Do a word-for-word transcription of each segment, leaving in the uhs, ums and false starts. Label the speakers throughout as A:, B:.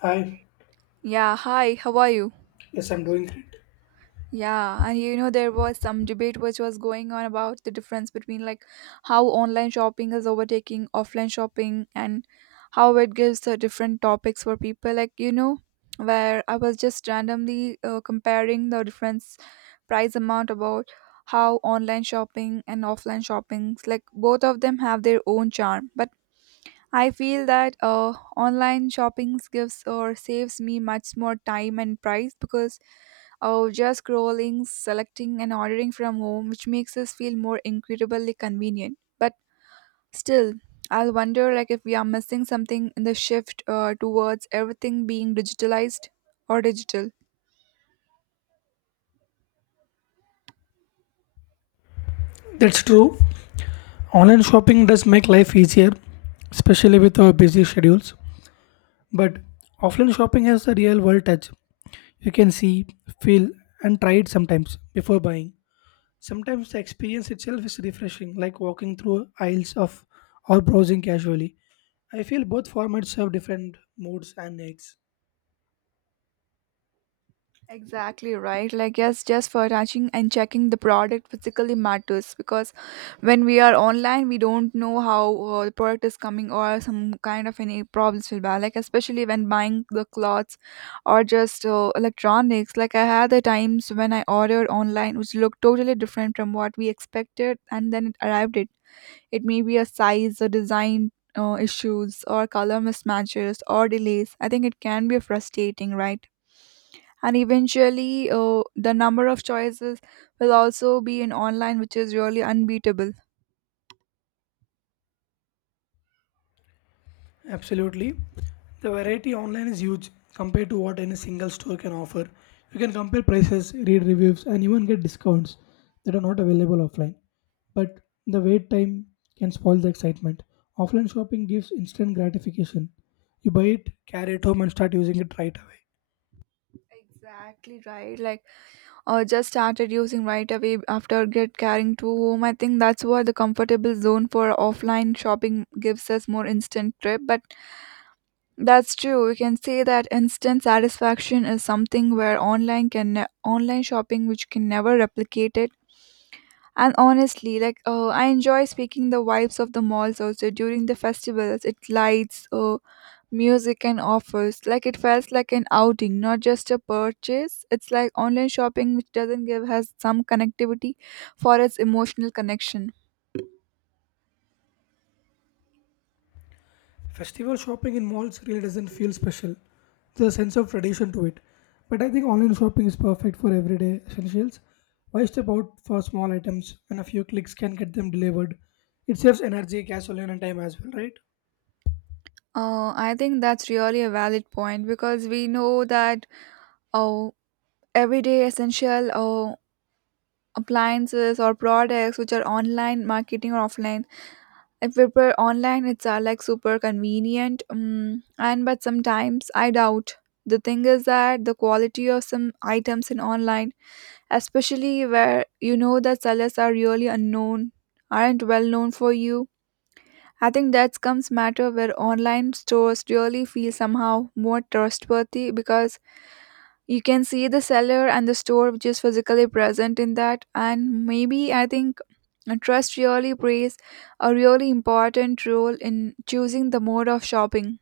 A: Hi,
B: Yeah, hi, how are you?
A: yes, I'm doing great.
B: Yeah, and you know, there was some debate which was going on about the difference between like how online shopping is overtaking offline shopping and how it gives uh, different topics for people. Like, you know, where I was just randomly uh, comparing the difference price amount about how online shopping and offline shoppings like both of them have their own charm but I feel that uh, online shoppings gives or saves me much more time and price because or just scrolling, selecting, and ordering from home, which makes us feel more incredibly convenient. But still, I'll wonder like if we are missing something in the shift uh, towards everything being digitalized or digital.
A: That's true. Online shopping does make life easier, especially with our busy schedules. But offline shopping has the real world touch. You can see, feel, and try it sometimes before buying. Sometimes the experience itself is refreshing, like walking through aisles of or browsing casually. I feel both formats serve different moods and needs.
B: Exactly right. Like, yes, just for touching and checking the product physically matters because when we are online, we don't know how uh, the product is coming or some kind of any problems will be. Like, especially when buying the clothes or just uh, electronics. Like, I had the times when I ordered online, which looked totally different from what we expected, and then it arrived. It it may be a size or design. Uh, issues or color mismatches or delays, I think it can be frustrating, right? And eventually uh, the number of choices will also be in online, which is really unbeatable.
A: Absolutely. The variety online is huge compared to what any single store can offer. You can compare prices, read reviews, and even get discounts that are not available offline. But the wait time can spoil the excitement. Offline shopping gives instant gratification. You buy it, carry it home, and start using it right away.
B: Exactly right. Like uh, just started using right away after get carrying to home, I think that's why the comfortable zone for offline shopping gives us more instant trip. But that's true, we can say that instant satisfaction is something where online can ne- online shopping which can never replicate it. And honestly, like uh, I enjoy speaking the vibes of the malls also during the festivals. It lights, uh, music, and offers. Like it feels like an outing, not just a purchase. It's like online shopping, which doesn't give has some connectivity for its emotional connection.
A: Festival shopping in malls really doesn't feel special. There's a sense of tradition to it. But I think online shopping is perfect for everyday essentials. Why step out for small items when a few clicks can get them delivered? It saves energy, gasoline, and time as well, right?
B: Uh, I think that's really a valid point because we know that oh, everyday essential oh, appliances or products which are online marketing or offline, if we were online it's uh, like super convenient, um, and but sometimes I doubt the thing is that the quality of some items in online, especially where you know that sellers are really unknown, aren't well known for you. I think that comes matter where online stores really feel somehow more trustworthy because you can see the seller and the store which is physically present in that. And maybe I think and trust really plays a really important role in choosing the mode of shopping.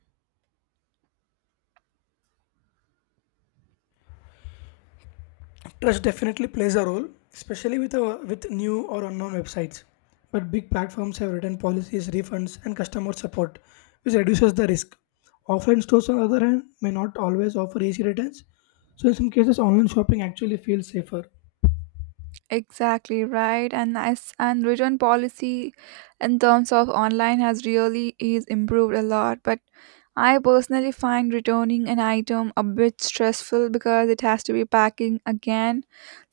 A: Trust definitely plays a role, especially with a, with new or unknown websites. But big platforms have written policies, refunds, and customer support, which reduces the risk. Offline stores, on the other hand, may not always offer easy returns, so in some cases, online shopping actually feels safer.
B: Exactly right, and as and return policy in terms of online has really is improved a lot. But I personally find returning an item a bit stressful because it has to be packing again,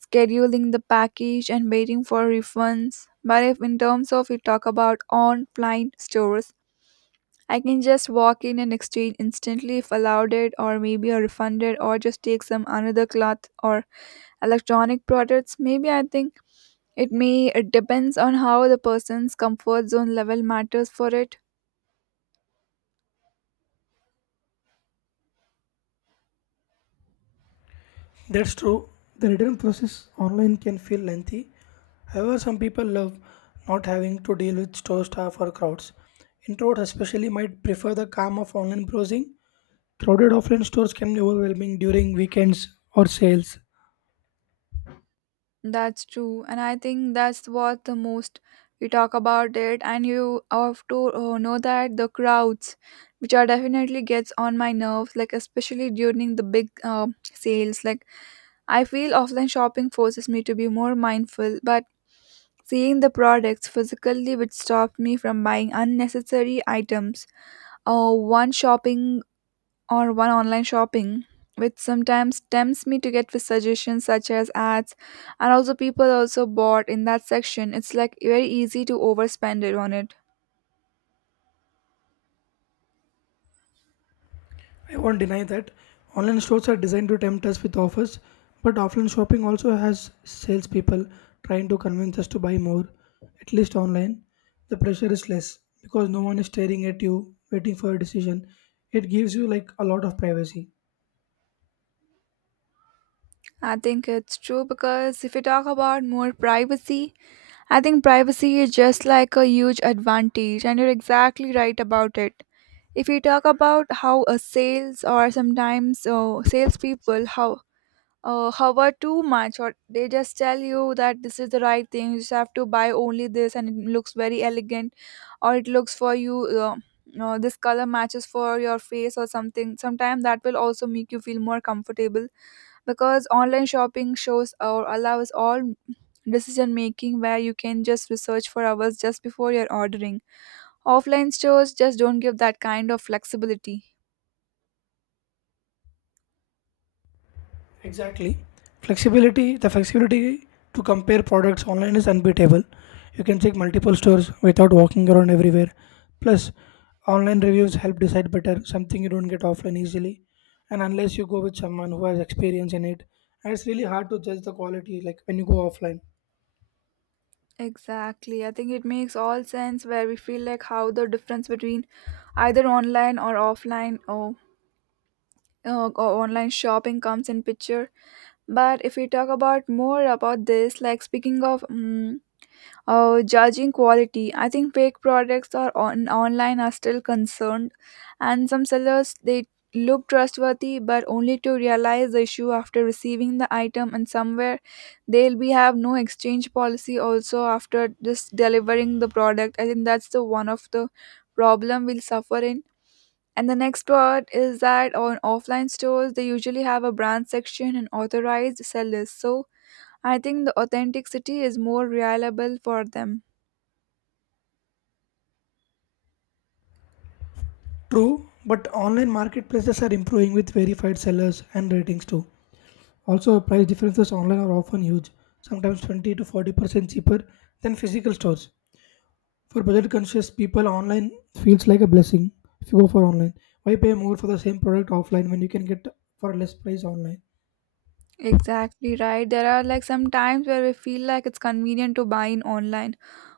B: scheduling the package, and waiting for refunds. But if in terms of you talk about online stores, I can just walk in and exchange instantly if allowed it, or maybe a refunded or just take some another cloth or electronic products. Maybe I think it may it depends on how the person's comfort zone level matters for it.
A: That's true. The return process online can feel lengthy. However, some people love not having to deal with store staff or crowds. Introverts especially might prefer the calm of online browsing. Crowded offline stores can be overwhelming during weekends or sales.
B: That's true, and I think that's what the most we talk about it, and you have to uh, know that the crowds, which are definitely gets on my nerves, like especially during the big uh, sales. Like I feel offline shopping forces me to be more mindful, but seeing the products physically which stop me from buying unnecessary items or one shopping or one online shopping, which sometimes tempts me to get with suggestions such as ads and also people also bought in that section. It's like very easy to overspend it on it.
A: I won't deny that online stores are designed to tempt us with offers, but offline shopping also has salespeople trying to convince us to buy more. At least online, the pressure is less because no one is staring at you waiting for a decision. It gives you like a lot of privacy.
B: I think it's true because if you talk about more privacy, I think privacy is just like a huge advantage, and you're exactly right about it. If we talk about how a sales or sometimes uh, salespeople how uh, hover too much, or they just tell you that this is the right thing, you just have to buy only this and it looks very elegant or it looks for you. Uh, uh, this color matches for your face or something, sometimes that will also make you feel more comfortable because online shopping shows or allows all decision making where you can just research for hours just before you're ordering. Offline stores just don't give that kind of flexibility.
A: Exactly. Flexibility, the flexibility to compare products online is unbeatable. You can check multiple stores without walking around everywhere. Plus, online reviews help decide better, something you don't get offline easily. And unless you go with someone who has experience in it, and it's really hard to judge the quality like when you go offline.
B: Exactly. I think it makes all sense where we feel like how the difference between either online or offline, or uh, or online shopping comes in picture. But if we talk about more about this, like speaking of mm, uh, judging quality, I think fake products are on online are still concerned, and some sellers they look trustworthy but only to realize the issue after receiving the item, and somewhere they'll be have no exchange policy also after just delivering the product. I think that's the one of the problem we'll suffer in. And the next part is that on offline stores they usually have a brand section and authorized sellers, so I think the authenticity is more reliable for them.
A: True, but online marketplaces are improving with verified sellers and ratings too. Also, price differences online are often huge, sometimes twenty to forty percent cheaper than physical stores. For budget conscious people, online feels like a blessing if you go for online. Why pay more for the same product offline when you can get for less price online?
B: Exactly right. There are like some times where we feel like it's convenient to buy in online,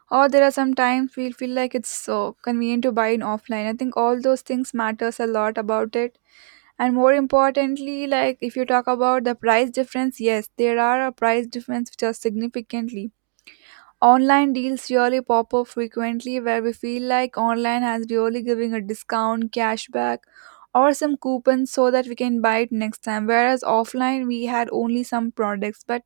B: or there are some times we feel like it's so convenient to buy in offline. I think all those things matters a lot about it. And more importantly, like if you talk about the price difference, yes, there are a price difference which are significantly. Online deals really pop up frequently where we feel like online has really giving a discount, cashback, or some coupons so that we can buy it next time. Whereas offline we had only some products, but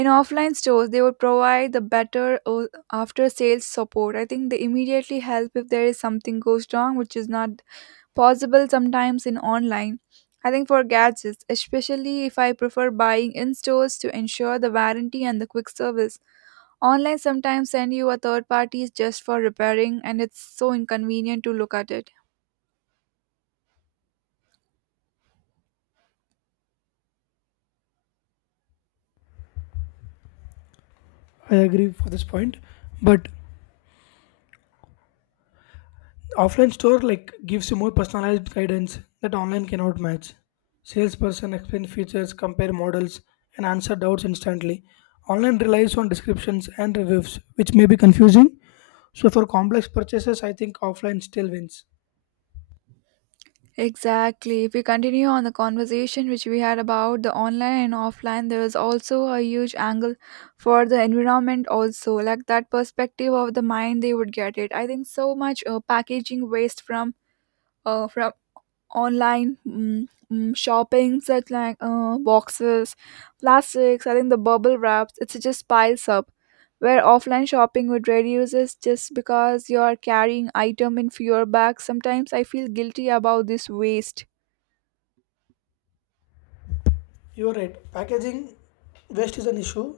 B: in offline stores they would provide the better o- after sales support. I think they immediately help if there is something goes wrong, which is not possible sometimes in online. I think for gadgets, especially if I prefer buying in stores to ensure the warranty and the quick service. Online sometimes send you a third parties just for repairing and it's so inconvenient to look at it.
A: I agree for this point, but offline store like gives you more personalized guidance that online cannot match. Salesperson explain features, compare models, and answer doubts instantly. Online relies on descriptions and reviews, which may be confusing. So for complex purchases, I think offline still wins.
B: Exactly. If we continue on the conversation which we had about the online and offline, there is also a huge angle for the environment also, like that perspective of the mind they would get it. I think so much uh, packaging waste from uh, from online mm, mm, shopping, such like uh, boxes, plastics. I think the bubble wraps, it's just piles up where offline shopping would reduce is just because you are carrying item in fewer bags. Sometimes I feel guilty about this waste.
A: You're right, packaging waste is an issue,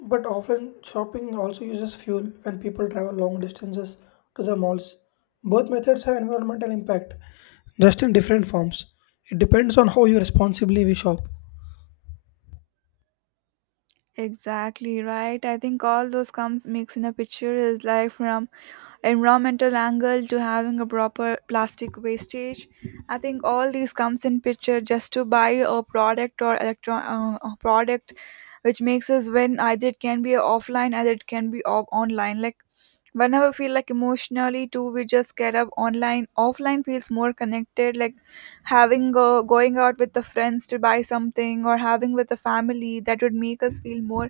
A: but often shopping also uses fuel when people travel long distances to the malls. Both methods have environmental impact, just in different forms. It depends on how you responsibly we shop.
B: Exactly right. I think all those comes mix in a picture, is like from environmental angle to having a proper plastic wastage. I think all these comes in picture just to buy a product or electron uh, a product, which makes us when either it can be offline either it can be o- online. Like whenever feel like emotionally too, we just get up online. Offline feels more connected, like having a, going out with the friends to buy something or having with the family, that would make us feel more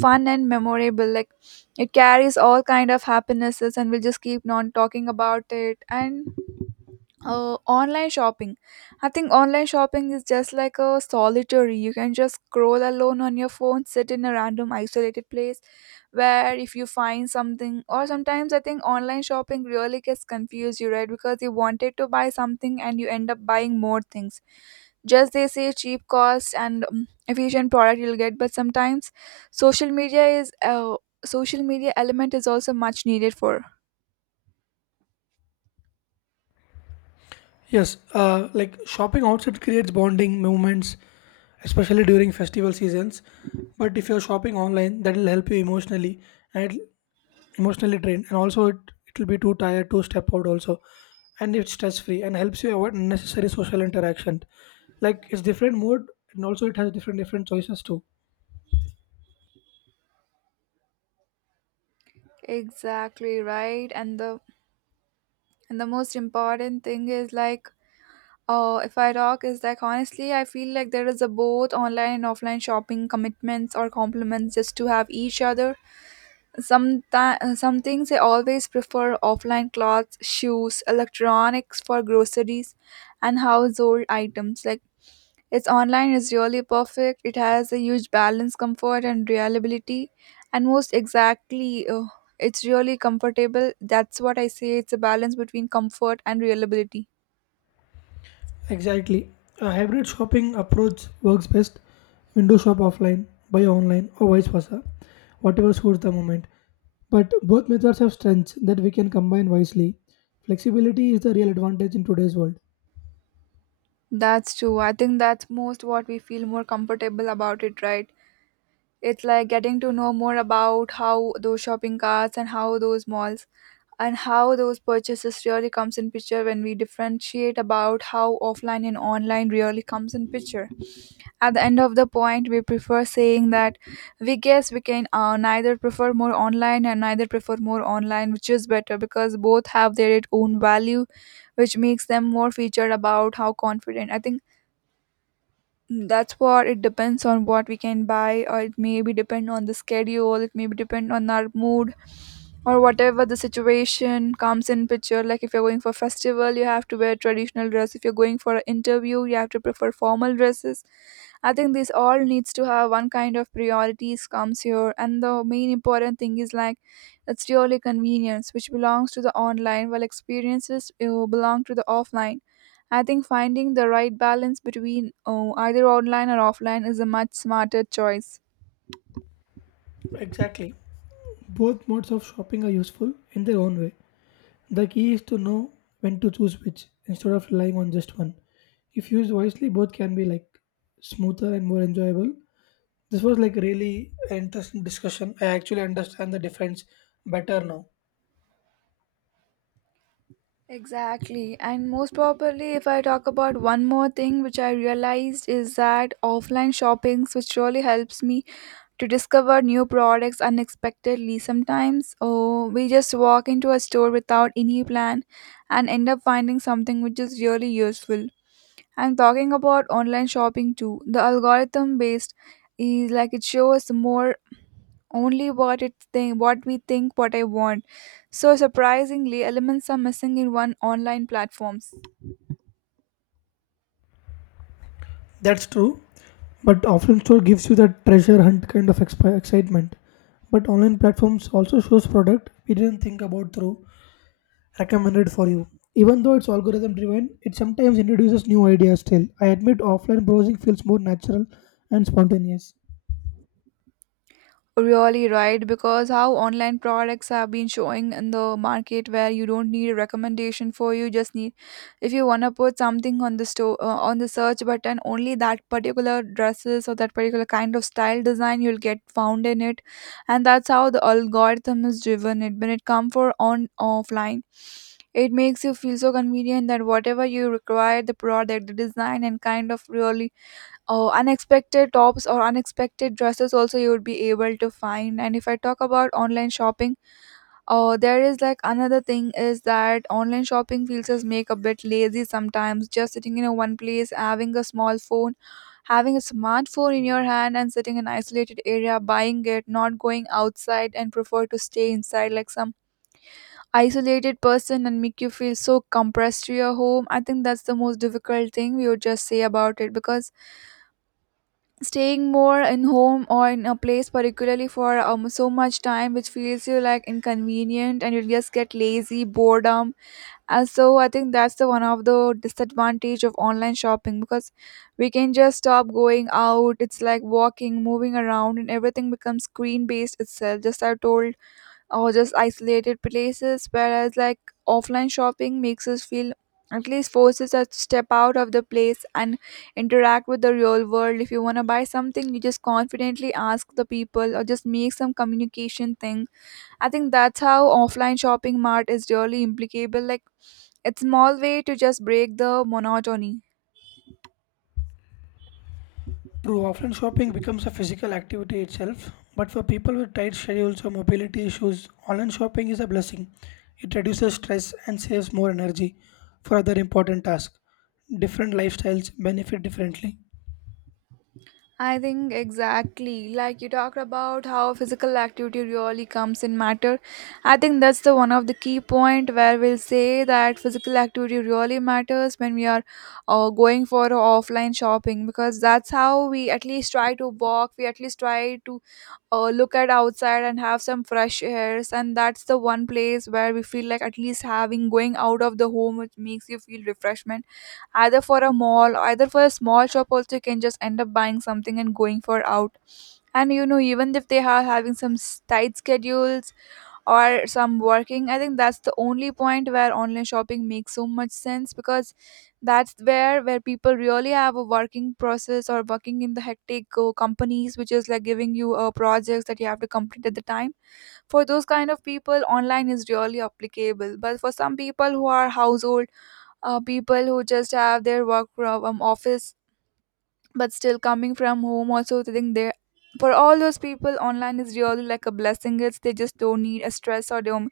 B: fun and memorable. Like it carries all kind of happinesses and we'll just keep on talking about it. And uh, online shopping, I think online shopping is just like a solitary, you can just scroll alone on your phone, sit in a random isolated place where if you find something. Or sometimes I think online shopping really gets confused you, right? Because you wanted to buy something and you end up buying more things. Just they say cheap cost and um, efficient product you'll get. But sometimes social media is uh, social media element is also much needed for.
A: Yes, uh, like shopping outside creates bonding moments, especially during festival seasons. But if you're shopping online, that will help you emotionally and it emotionally drained, and also it it will be too tired to step out also, and it's stress free and helps you avoid unnecessary social interaction, like it's different mode, and also it has different different choices too.
B: Exactly right and the And the most important thing is like, uh, if I talk, is like honestly, I feel like there is a both online and offline shopping commitments or compliments just to have each other. Some some things I always prefer offline: clothes, shoes, electronics. For groceries and household items, like, its online is really perfect. It has a huge balance, comfort, and reliability, and most exactly. Uh, it's really comfortable, that's what I say, it's a balance between comfort and reliability.
A: Exactly, a hybrid shopping approach works best. Window shop offline, buy online or vice versa, whatever suits the moment. But both methods have strengths that we can combine wisely. Flexibility is the real advantage in today's world.
B: That's true. I think that's most what we feel more comfortable about it, right? It's like getting to know more about how those shopping carts and how those malls and how those purchases really comes in picture when we differentiate about how offline and online really comes in picture. At the end of the point, we prefer saying that we guess we can uh, neither prefer more online and neither prefer more online, which is better, because both have their own value, which makes them more featured about how confident. I think Mm, that's what it depends on what we can buy, or it may be depend on the schedule, it may be depend on our mood, or whatever the situation comes in picture. Like if you're going for festival, you have to wear traditional dress. If you're going for an interview, you have to prefer formal dresses. I think this all needs to have one kind of priorities comes here, and the main important thing is like it's really convenience, which belongs to the online, while experiences uh, belong to the offline. I think finding the right balance between uh, either online or offline is a much smarter choice.
A: Exactly. Both modes of shopping are useful in their own way. The key is to know when to choose which instead of relying on just one. If used wisely, both can be like smoother and more enjoyable. This was like really an interesting discussion. I actually understand the difference better now.
B: Exactly. And most probably, if I talk about one more thing which I realized is that offline shopping, which really helps me to discover new products unexpectedly. Sometimes oh, we just walk into a store without any plan and end up finding something which is really useful. I'm talking about online shopping too. The algorithm based is like it shows more only what it think what we think what I want. So surprisingly elements are missing in one online platforms.
A: That's true, but offline store gives you that treasure hunt kind of expi- excitement. But online platforms also shows product we didn't think about through recommended for you. Even though it's algorithm driven, it sometimes introduces new ideas still. I admit offline browsing feels more natural and spontaneous.
B: Really right, because how online products have been showing in the market where you don't need a recommendation for you just need if you wanna put something on the store uh, on the search button only that particular dresses or that particular kind of style design you'll get found in it, and that's how the algorithm is driven. It when it come for on offline, it makes you feel so convenient that whatever you require the product, the design, and kind of really Oh, unexpected tops or unexpected dresses also you would be able to find. And if I talk about online shopping, oh, there is like another thing is that online shopping feels us make a bit lazy sometimes. Just sitting in a one place, having a small phone, having a smartphone in your hand, and sitting in an isolated area, buying it, not going outside, and prefer to stay inside like some isolated person and make you feel so compressed to your home. I think that's the most difficult thing we would just say about it because staying more in home or in a place particularly for um, so much time which feels you like inconvenient and you just get lazy boredom, and so I think that's the one of the disadvantage of online shopping because we can just stop going out. It's like walking, moving around, and everything becomes screen based itself, just I told, or just isolated places, whereas like offline shopping makes us feel, at least forces us to step out of the place and interact with the real world. If you want to buy something, you just confidently ask the people or just make some communication thing. I think that's how offline shopping mart is really implicable, like it's small way to just break the monotony.
A: True, offline shopping becomes a physical activity itself, but for people with tight schedules or mobility issues, online shopping is a blessing. It reduces stress and saves more energy for other important tasks. Different lifestyles benefit differently.
B: I think exactly like you talked about how physical activity really comes in matter. I think that's the one of the key point where we'll say that physical activity really matters when we are uh, going for offline shopping because that's how we at least try to walk, we at least try to uh, look at outside and have some fresh airs, and that's the one place where we feel like at least having going out of the home which makes you feel refreshment, either for a mall either for a small shop also you can just end up buying something and going for out. And you know, even if they are having some s- tight schedules or some working, I think that's the only point where online shopping makes so much sense because that's where where people really have a working process or working in the hectic uh, companies which is like giving you uh, projects that you have to complete at the time. For those kind of people online is really applicable, but for some people who are household uh, people who just have their work from um, office but still coming from home also sitting there, for all those people online is really like a blessing. It's they just don't need a stress or don't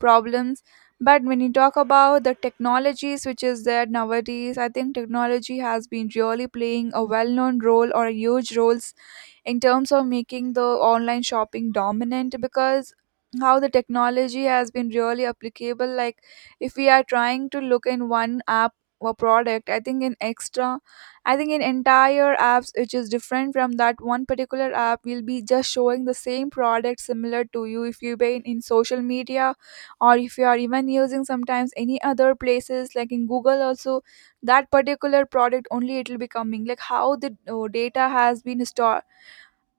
B: problems. But when you talk about the technologies which is there nowadays, I think technology has been really playing a well-known role or a huge roles in terms of making the online shopping dominant because how the technology has been really applicable, like if we are trying to look in one app or product, I think in extra, I think in entire apps which is different from that one particular app will be just showing the same product similar to you if you been in social media, or if you are even using sometimes any other places like in Google also, that particular product only it will be coming. Like how the uh, data has been stored,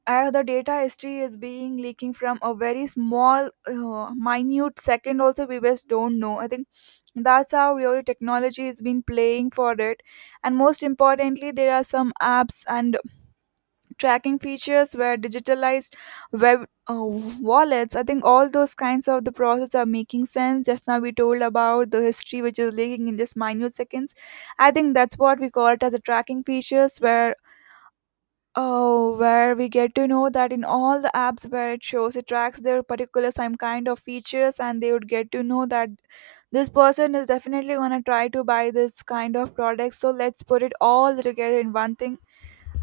B: uh, the data history is being leaking from a very small uh, minute second also, we just don't know. I think that's how really technology has been playing for it. And most importantly, there are some apps and tracking features where digitalized web uh, wallets, I think all those kinds of the process are making sense. Just now we told about the history which is leaking in just minute seconds. I think that's what we call it as a tracking features where Oh, where we get to know that in all the apps where it shows, it tracks their particular some kind of features, and they would get to know that this person is definitely gonna try to buy this kind of product. So let's put it all together in one thing.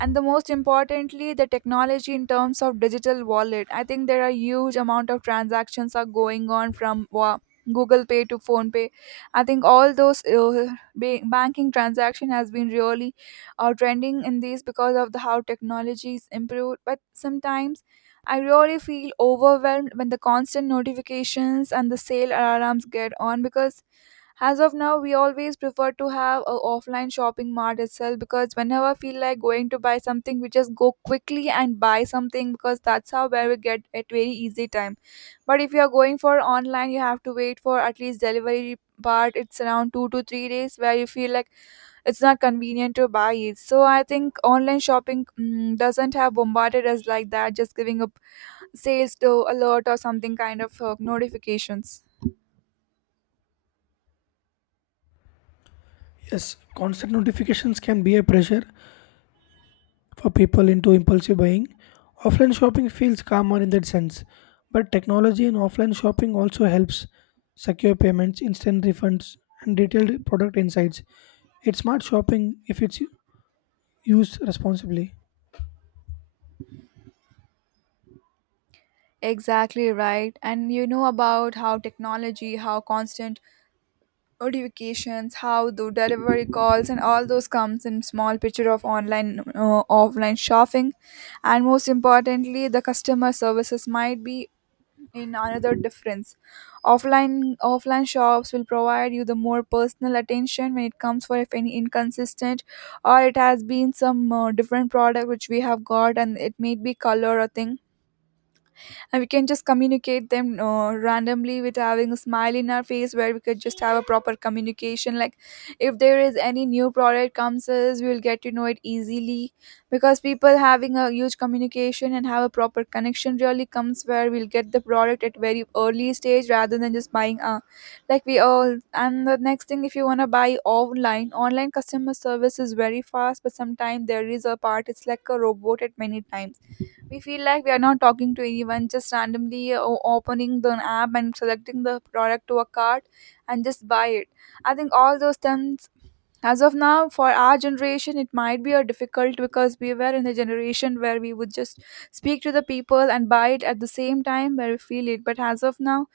B: And the most importantly the technology in terms of digital wallet, I think there are huge amount of transactions are going on from wa- Google Pay to Phone Pay. I think all those uh, ba- banking transaction has been really uh, trending in these because of the how technology is improved. But sometimes I really feel overwhelmed when the constant notifications and the sale alarms get on, because as of now, we always prefer to have a offline shopping mart itself because whenever I feel like going to buy something, we just go quickly and buy something because that's how where we get at very easy time. But if you are going for online, you have to wait for at least delivery part. It's around two to three days where you feel like it's not convenient to buy it. So I think online shopping mm, doesn't have bombarded us like that, just giving up sales to alert or something kind of uh, notifications.
A: Yes, constant notifications can be a pressure for people into impulsive buying. Offline shopping feels calmer in that sense, but technology in offline shopping also helps secure payments, instant refunds, and detailed product insights. It's smart shopping if it's use responsibly.
B: Exactly right. And you know about how technology, how constant notifications, how the delivery calls and all those comes in small picture of online uh, offline shopping, and most importantly the customer services might be in another difference. Offline offline shops will provide you the more personal attention when it comes for if any inconsistent, or it has been some uh, different product which we have got and it may be color or thing, and we can just communicate them uh, randomly with having a smile in our face where we could just have a proper communication. Like if there is any new product comes us, we will get to know it easily because people having a huge communication and have a proper connection really comes where we'll get the product at very early stage rather than just buying a like we all. And the next thing, if you want to buy online, online customer service is very fast, but sometimes there is a part it's like a robot at many times. We feel like we are not talking to anyone, just randomly uh, o- opening the app and selecting the product to a cart and just buy it. I think all those things, as of now for our generation it might be a difficult because we were in a generation where we would just speak to the people and buy it at the same time where we feel it. But as of now,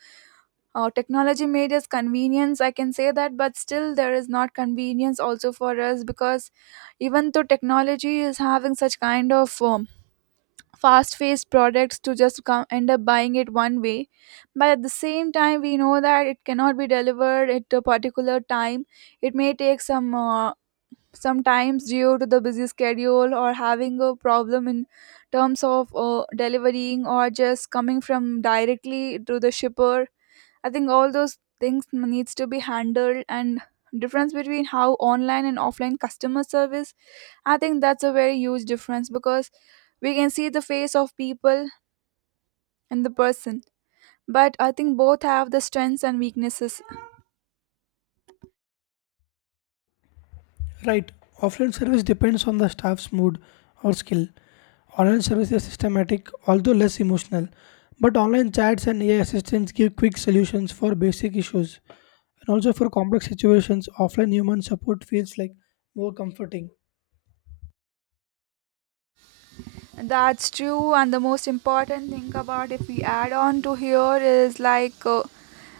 B: uh, technology made us convenience, I can say that, but still there is not convenience also for us because even though technology is having such kind of uh, fast paced products to just come end up buying it one way, but at the same time we know that it cannot be delivered at a particular time. It may take some uh, sometimes due to the busy schedule or having a problem in terms of uh, delivering or just coming from directly to the shipper. I think all those things needs to be handled, and difference between how online and offline customer service, I think that's a very huge difference because we can see the face of people and the person. But I think both have the strengths and weaknesses.
A: Right. Offline service depends on the staff's mood or skill. Online service is systematic, although less emotional. But online chats and A I assistants give quick solutions for basic issues. And also for complex situations, offline human support feels like more comforting.
B: That's true, and the most important thing about if we add on to here is like uh,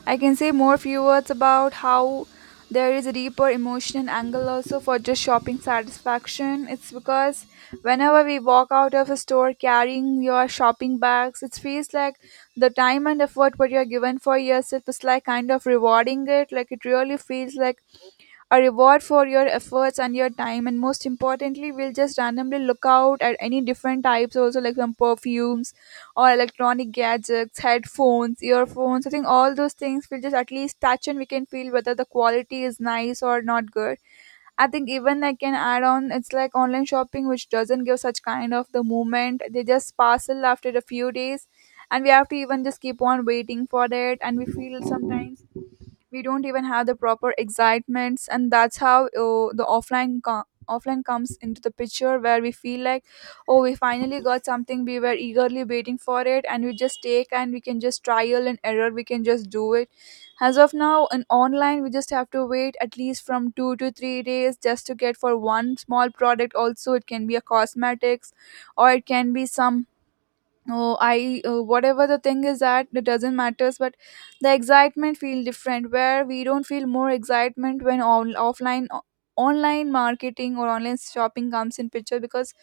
B: I can say more few words about how there is a deeper emotional angle also for just shopping satisfaction. It's because whenever we walk out of a store carrying your shopping bags, it feels like the time and effort what you are given for yourself is like kind of rewarding it. Like it really feels like a reward for your efforts and your time, and most importantly we'll just randomly look out at any different types also, like some perfumes or electronic gadgets, headphones, earphones. I think all those things we'll just at least touch and we can feel whether the quality is nice or not good. I think even I can add on, it's like online shopping, which doesn't give such kind of the moment. They just parcel after a few days and we have to even just keep on waiting for it, and we feel sometimes we don't even have the proper excitements. And that's how uh, the offline co- offline comes into the picture, where we feel like oh, we finally got something we were eagerly waiting for it, and we just take and we can just trial and error, we can just do it. As of now in online we just have to wait at least from two to three days just to get for one small product also. It can be a cosmetics or it can be some, oh I uh, whatever the thing is, that it doesn't matters. But the excitement feel different, where we don't feel more excitement when on, offline o- online marketing or online shopping comes in picture, because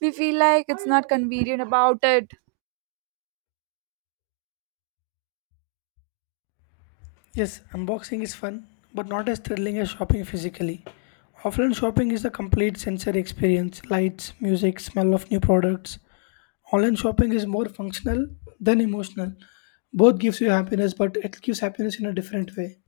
B: we feel like it's not convenient about it.
A: Yes, unboxing is fun, but not as thrilling as shopping physically. Offline shopping is a complete sensory experience, lights, music, smell of new products. Online shopping is more functional than emotional. Both gives you happiness, but it gives happiness in a different way.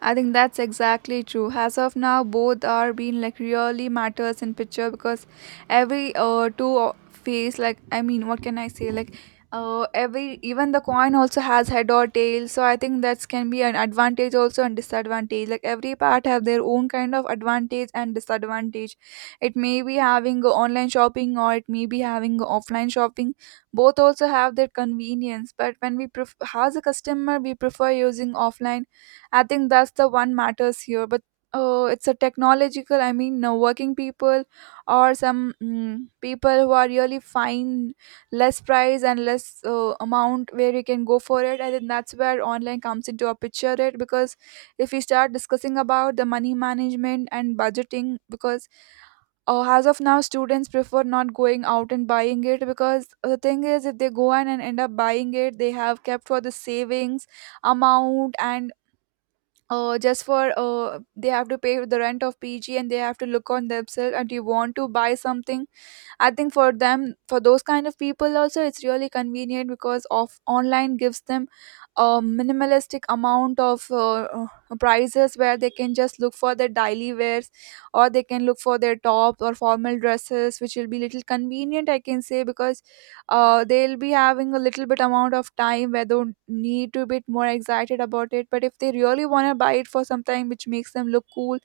B: I think that's exactly true. As of now, both are being like really matters in picture, because every uh two o- face like I mean, what can I say? Like uh every, even the coin also has head or tail. So I think that can be an advantage also and disadvantage. Like every part have their own kind of advantage and disadvantage. It may be having a online shopping or it may be having a offline shopping. Both also have their convenience, but when we pref- as a customer, we prefer using offline. I think that's the one matters here. But uh, it's a technological. I mean, uh, working people or some mm, people who are really fine, less price and less uh, amount where you can go for it. I think that's where online comes into a picture. It because if we start discussing about the money management and budgeting, because uh, as of now students prefer not going out and buying it, because the thing is if they go in and end up buying it, they have kept for the savings amount, and uh, just for uh, they have to pay the rent of P G and they have to look on themselves and you want to buy something. I think for them, for those kind of people also, it's really convenient because of online gives them a minimalistic amount of uh, uh, prices where they can just look for their daily wears or they can look for their tops or formal dresses, which will be little convenient, I can say, because uh, they'll be having a little bit amount of time where they need to be more excited about it. But if they really want to buy it for something which makes them look cool,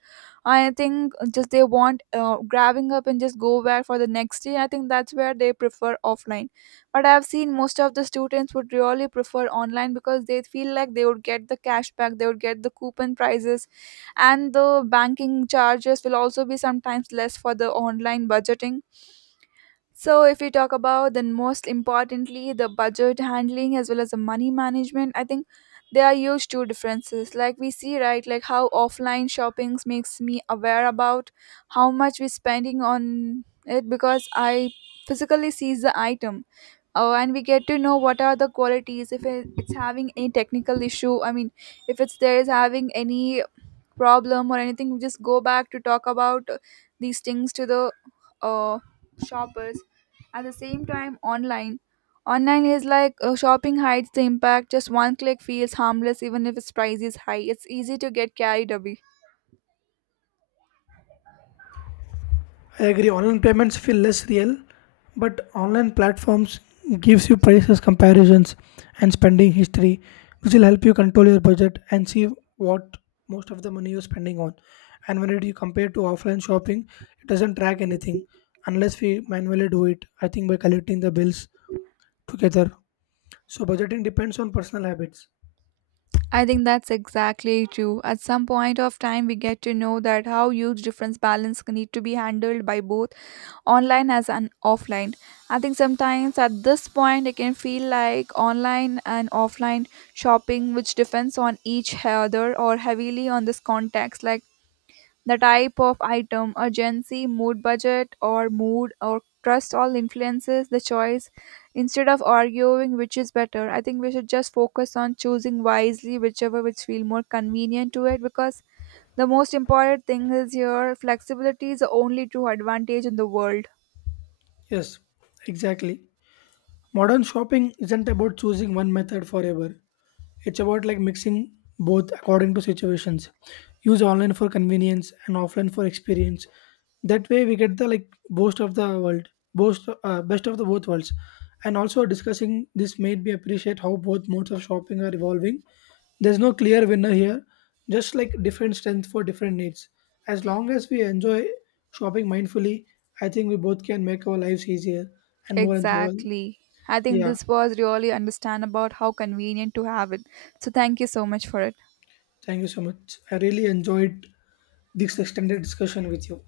B: I think just they want uh, grabbing up and just go back for the next day. I think that's where they prefer offline. But I've seen most of the students would really prefer online because they feel like they would get the cash back, they would get the coupon prices, and the banking charges will also be sometimes less for the online budgeting. So, if we talk about then most importantly the budget handling as well as the money management, I think there are huge two differences. Like we see, right, like how offline shoppings makes me aware about how much we're spending on it, because I physically sees the item. Oh, and we get to know what are the qualities if it- it's having any technical issue. I mean, if it's there is having any problem or anything, we just go back to talk about uh, these things to the uh, shoppers. At the same time online, online is like uh, shopping hides the impact. Just one click feels harmless, even if its price is high, it's easy to get carried away.
A: I agree. Online payments feel less real, but online platforms gives you prices comparisons and spending history, which will help you control your budget and see what most of the money you're spending on. And when it you compare to offline shopping, it doesn't track anything unless we manually do it. I think by collecting the bills together. So budgeting depends on personal habits.
B: I think that's exactly true. At some point of time, we get to know that how huge difference balance need to be handled by both online as an offline. I think sometimes at this point, it can feel like online and offline shopping, which depends on each other or heavily on this context. Like the type of item, urgency, mood budget, or mood or trust all influences the choice. Instead of arguing which is better, I think we should just focus on choosing wisely whichever which feel more convenient to it, because the most important thing is here flexibility is the only true advantage in the world.
A: Yes, exactly. Modern shopping isn't about choosing one method forever. It's about like mixing both according to situations. Use online for convenience and offline for experience. That way we get the like most of the world, most uh, best of the both worlds. And also discussing this made me appreciate how both modes of shopping are evolving. There's no clear winner here, just like different strength for different needs. As long as we enjoy shopping mindfully, I think we both can make our lives easier and more enjoyable.
B: Exactly. I think
A: Yeah,
B: this was really understand about how convenient to have it. So thank you so much for it.
A: thank you so much. I really enjoyed this extended discussion with you.